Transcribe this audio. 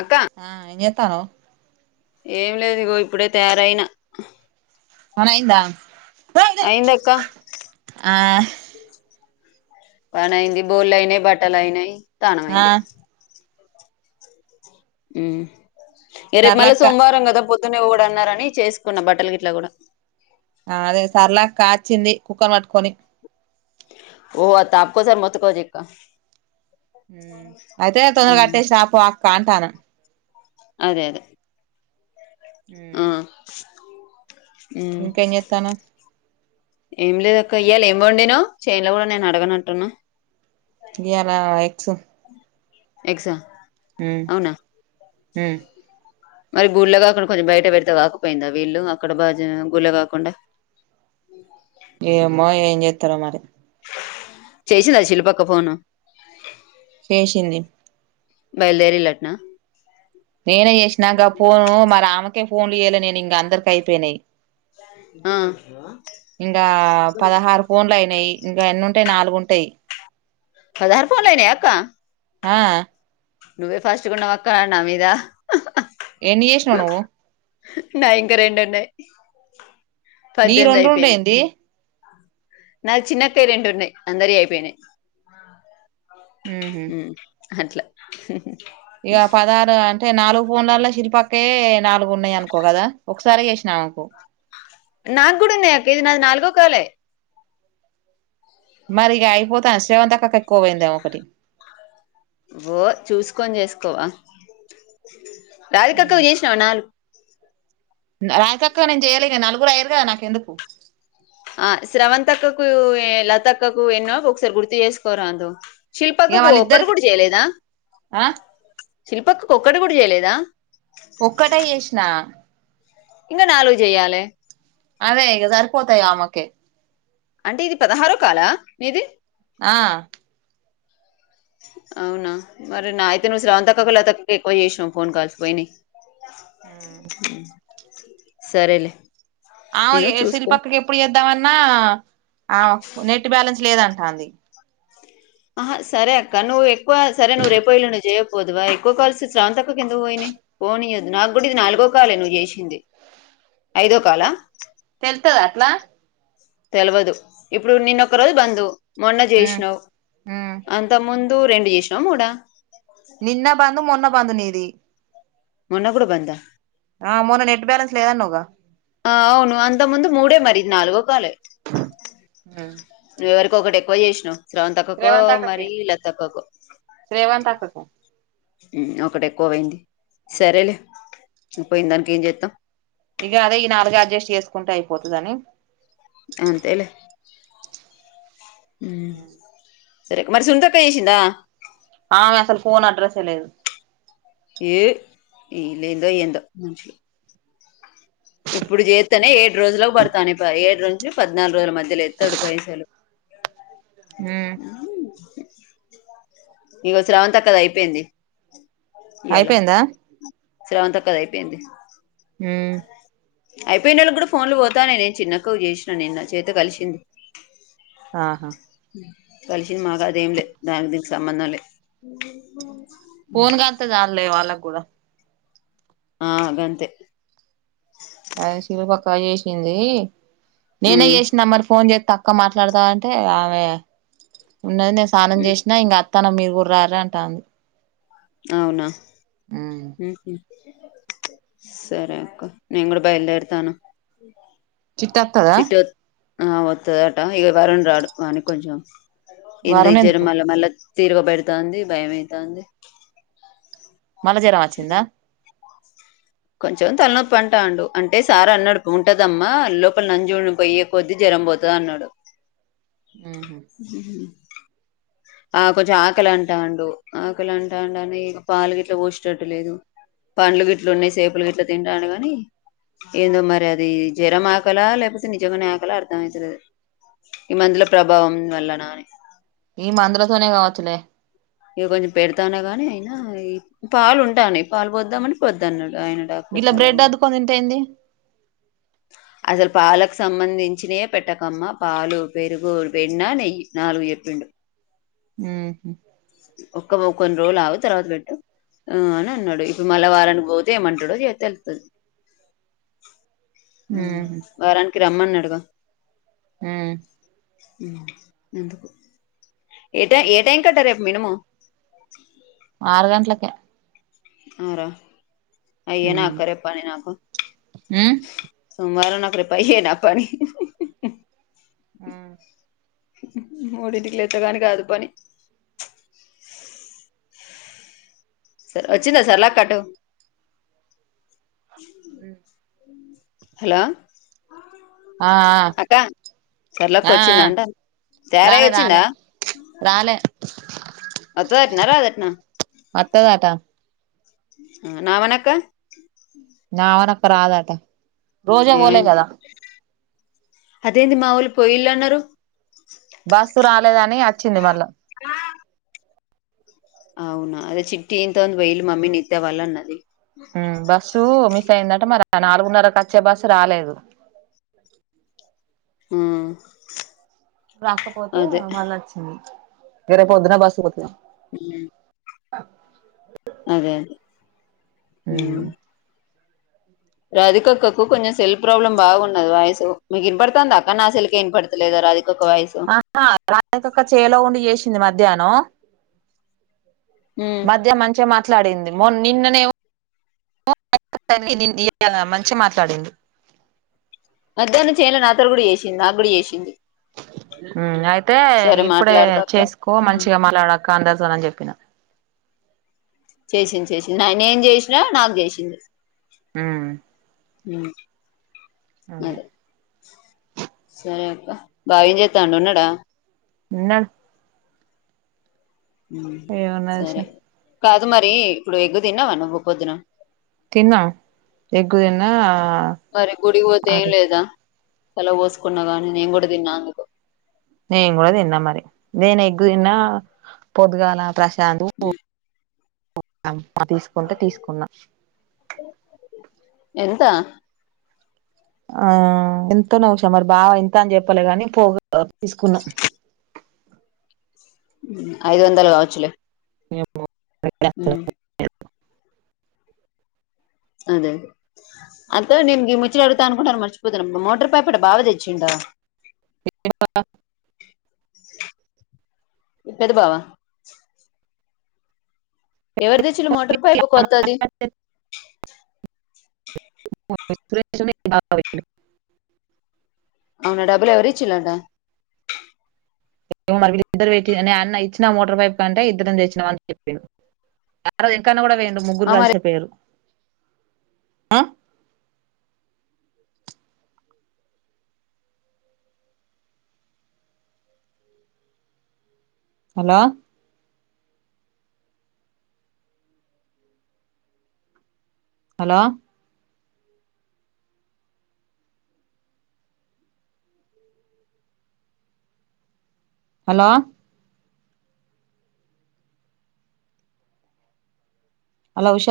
అక్క ఆ ఇనేతానో ఏం లేదు ఇగో ఇప్పుడే తయారయినా అనయిందా అఐంద అక్క ఆ పనాయింది బోల్ యినాయి బటా ైనాయి ఆ తానాయింది ఏరేపు మళ సర్లక్క సోమవారం అంగదా పో కూడా అన్నార అని చేసుకున్న బట్టలు గిట్లా కూడా అ అదే సర్లా కాచింది కుక్కని పట్టుకొని ఓ అత ఆకో సార్ మత్తకోజ అయితే తొందర కట్టేసినపు అక్క అంటాను అదే అదే హ అ ఏం లేదు ఒకక్క ఇయ్యాలి ఏమ వండిను చేైనులో కూడా నేను అడగనట్టున్నా ఇయాల ఎక్స ఎక్సా హుమ్మ్ హుమ్మ్ మరి గుళ్ళె కాకుండా కొంచెం బయట పెడితే కాకపోయిందా వీళ్ళు అక్కడ బా గుళ్లో కాకుండా ఏమో ఏం చేతారో మరి చేసిందా శిల్పక్క ఫోను చేసింది బయల్దరలట్నా నేనే చేసినాక ఫోను మరి ఆమెకే ఫోన్లు ఇయలే నేను ఇంకా గందర్ కైపేనే ఆ ఇంకా పదహారు ఫోన్లు అయినాయి ఇంకా ఎన్ని ఉంటాయి నాలుగు ఉంటాయి పదహారు ఫోన్ లైనయ అక్క ఆ నువ్వే ఫస్ట్ గుంన్నవక్క నా మీదా ఎన్ని చేసినవ్ నువ్వు నాయి ఇంకా రెండు ఉన్నాయి నీయి పద్దెనిమిది రెండు ఉండుండు అయిపోయినాయి ఏంది నాకు చిన్నక్కయ రెండున్నాయి అందరివి అయిపోయినాయి హ్మ్ హు ఉమ్ అట్లా ఇగ పదారు అం టే నాలుగు ఫోన్లల్లో శిల్పక్కే నాలుగు ఉన్నాయి అనుకో కదా ఒకసారి చేసినా ఆమెకు నాకు కూడా ఉన్నాయి అక్కే ఇది నాది నాలుగో కాలే మరి ఇగ అయిపోతా శ్రావంతి అక్కకు ఎక్కువ పోయిందేమో ఒకటి ఓ చూసుకొని చేసుకోవా రాధిక్కకు చేసినావా నాలు రాధిక్కకు నేను చేయలే నాలుగురు అయరు కదా నాకు ఎందుకు ఆ శ్రావంతక్క కు లత అక్కకు ఎన్నో ఒకసారి గుర్తు చేసుకో రాదు ఇగ శిల్పక్కకు ఒక్కటి వాళ్ళిద్దరికి కూడా చేయలేదా ఆ శిల్పక్కకు ఒక్కటి కూడా చేయలేదా ఒక్కటే చేసిన ఇంగా నాలుగు చెయ్యాలే అదే ఇగ సరిపోతాయి ఆమెకే అంటే ఇది పదహారో కాలా నీది ఆ అవునా మరి నా అయితే నువ్వు స్రవంతి అక్కకు లత అక్కకు ఎక్కువ చేసినవ్ ఫోన్ కాల్స్ పోయినాయ్ సరేలే ఆ నేను ఎ చూసుకో శిల్పక్కకి ఎప్పుడు చేద్దామన్నా ఆ నెట్ బాలన్స్ లేదన్ టాది ఆహా సరే అక్క నువ్వు ఎక్కువ సరే నువ్వు రేపో యెలుండో చేయకపోతివా ఎక్కువ కాల్స్ శ్రావంతకు ఎందుకు పోయినాయి పోనీయ్యోదు నాకు కూడా ఇది నాలుగో కాలే నువ్వు చేసింది ఐదో కాలా తెలుతద అట్లా తెలివదు ఇప్పుడు నిన్నొ ఒక రోజు బంద్ మొన్న ఉమ్ చేసినావ్ ఉమ్ అంత ముం దు రెండు చేసినావ్ మూడా నిన్న బంద్ మొన్న బంద్ నీది మొన్న కూడా బందా ఆ మొన్న నెట్ బాలెన్స్ లేదన్నవ్ గా ఆ అవును అంతకు ముందు మూడే మరి ఇది నాలుగో కాలే అ నువ్వు ఎవరికో ఒకటి ఎక్కువ చేసినావ్ శ్రవణతక్కకో అక్కకే మరి లతక్కకో రేవంత్ అక్కకు హ్మ్ ఒకటి ఎక్కువ పోయింది సరేలే పోయిన దానికి ఏం చేతాం ఇగ అదే ఈ నాలుగు అడ్జస్ట్ చేసుకుంటే అయిపోతదని అంతేలే అ ఉమ్ సరే మరి సునీతక్క చేసిందా. ఆమె అసలు ఫోన్ అడ్రెసె లేదు. ఏ ఈలేందో ఏందో మనుషులు ఇప్పుడు చేతానే ఏడు రోజులకు పడతాని ఏడు రోజు పద్నాలుగు రోజుల మధ్యలో ఏతాడు పైసలు. [inaudible] ఉమ్ ఇగో స్రవంత అక్కది అయిపోయింది. అయిపోయిందా. స్రవంత అక్కది అయిపోయింది. హ్మ్ అయిపోయిన వాళ్ళకి కూడా ఫోన్ లు పోతానయ్ నేను చిన్నక్క చేసిన నిన్న చేతే కలిసింది. ఆహా ఉ కలిసింది మాగాదేంలే దానికి దీనికి సంబంధంలే ఫోన్ కల్తే చాలే వాళ్ళకి కూడా ఆ గంతే అది సురుపక్క చేసింది నేనే ఉమ్ చేసిన మరి ఫోన్ చే తక్కువ మాట్లాడతావంటే ఆమె ఉన్నది నేను స్నానం చేసినా ఇంకా తను మీరు కూడా రారా అంటాంది. అవునా ఉమ్ ఉహు సరే అక్క నేను కూడా బయలుదేరతాను చిట్టి అత్తాదా ఆ ఒత్తదటా ఈ వారం రాడు. వానికి కొంచెం ఏందో వరుణ్ ఎందుకు జరిమల మళ్ళ తిరగబెడతాంది భయమైతాంది మళ్ళ జరం వచ్చిందా కొంచెం తలనొప్పి అంటాండు. అంటే సార్ అన్నాడు ఉంటదమ్మా లోపల నంజోల్లు పోయ్యే కొద్ది జర రం పోతది అన్నాడు [inaudible] ఉహు ఉహు ఆ కొంచెం ఆకలి అంటాండు. ఆకలి అంటాండు అని పాలుగీట్లా పోసేటట్టులేదు. పండ్లు గిట్లు ఉన్నాయి సేపులు గిట్లా తింటాండు గాని ఏందో మరి అది జ్వరం ఆకలా లేకపోతే నిజంగానే ఆకలా అర్థంమయితలేదు ఈ మందుల ప్రభావం వల్ల నా అని ఈ మందులతోనే కావచ్చలే ఇక కొంచెం పెడతానా కాని అయినా ఈ పాలు ఉంటానయి పాలు పోద్దామని వద్దు అన్నాడు గిలా బ్రెడ్ అద్దుకోని తింటే ఏంది అసలు పాలకు సంబంధించినయే పెట్టకమ్మ, పాలు పెరుగు, వెన్న, నెయ్యి నాలుగు చెప్పిండు ఉహు ఒక కొన్ని రోజులు అగు తర్వాత పెట్టు ఆ అని అన్నాడు ఇప్పుడు మళ్ళ వారనికి పోతే ఏమంటాడో చే తేళ్తది [inaudible] ఉమ్ వారానికి రమ్మనాడుగా ఉ ఎందుకు ఏ టైం ఏ టైం కట్టా రేపు మినిమం ఆరు గంట్లకే ఆరా ఉ అయ్యే నాకు రేపు పని నాకు, ఉ సోమవారం నాకు రేపు అయ్యేనా పని. ఉ మూడింటికి లేస్తే కాని కాదు పని [inaudible] సరే వచ్చిందా సరళక్క అటు ఉ హలో ఆ అక్క సర్లక్క ఆ ఆ వచ్చిందంట తేరయి రాలే రాలే వచ్చిందా రాలే అతో ఎట్న రా ఏట్నా వత్తదటా నా వేనకా నా వెనక రాదట రోజు పోలే కదా అదేంటి మావోళ్ళు పోయిళ్ళన్నారు బస్సు రాలేదని వచ్చింది మళ్ళా అవునా అదే చిట్టి ఇంట్లోనుండి పోయిండ్రు మమ్మీ నిత్యా వాళ్ళు అన్నది ఆ బస్సు అ పోయిందట మరి నాలుగున్నరకొచ్చే బస్సు రాలేదు హ్మ్మ్ రాకపోతే మళ్ళ నచ్చింది వేరే పొద్దున బసు పోతునామ్ హ్మ్మ్ ఆ అదే అదే హ్మ్మ్ రాధికక్కకుర్ కొంచెం సెల్ఫ ప్రాబ్లమ్ బాగున్నది వయసు మీకు ఇన్ పడుతుందిాక్క నా సెల్కే ఇన పడతలేదా రాధిక ఆ రాదికక్క చేలో ఉండి చేసింది మధ్యాహ్నం ఉమ్ మధ్య మంచిగా మాట్లాడింది మొ నిన్ననేమో మంచి మాట్లాడింది మధ్యాహ్నం చేనులో నాతోను చేసింది నాకూ కూడా చేసింది అయితే సరే ఇప్పుడే మాట్లాడతా అక్క చేసుకో మంచిగా మలాడక అందరితో అని చెప్పిన చేసింది చేసింది నేను చేసినా నాకు చేసింది హ్మ్మ్ హ్మ్మ్ అదే సరే అక్క బావ ఏం చేస్తానాడు ఉన్నాడా ఉండా ఏమున్నది సరే షా కాదు మరి ఇప్పుడు ఎగు తిన్నావా నువ్వు పొద్దున తిన్నాం ఎగ్గు తిన్నా సరే గుడి పోతే ఏం అది లేదా చల పోసుకున్నా గానీ నేను కూడా తిన్నా అందుకు నేను కూడా తిన్నా మరి నేను ఎగ్గు తిన్నా పొద్దుగాల ప్రశాంత్ తీసుకుంటే తీసుకున్నా ఎంత ఆ ఎంతోనసా మరి బావ ఎంత అని చెప్పలేి గాని పోగా తీసుకున్నాం ఐదు వందలు కావచ్చులే ఏమో నాకు తెలవదు అదే అంతతే నేను ఇ ముచ్చిలు అడుతా అనుకుంట మర్చిపోతున్నాను మోటార్ పైప అ బావ తెచ్చిండా ఏడా ఇ పెద బావా ఎవరు తేచిరు మోటార్ పైపు కొత్తది [unintelligible] అవునా డబ్బుల్ ఎవరిచ్చలాంటా మద్దరు నే అన్న ఇచ్చిన మోటార్ పైప్ కంటే ఇద్దరం చేసినామ అని చెప్పాను ఎంకన్నా కూడ పోయెండు ముగ్గురు మరి కలిసేపోయరు ఆ hello hello hello hello Usha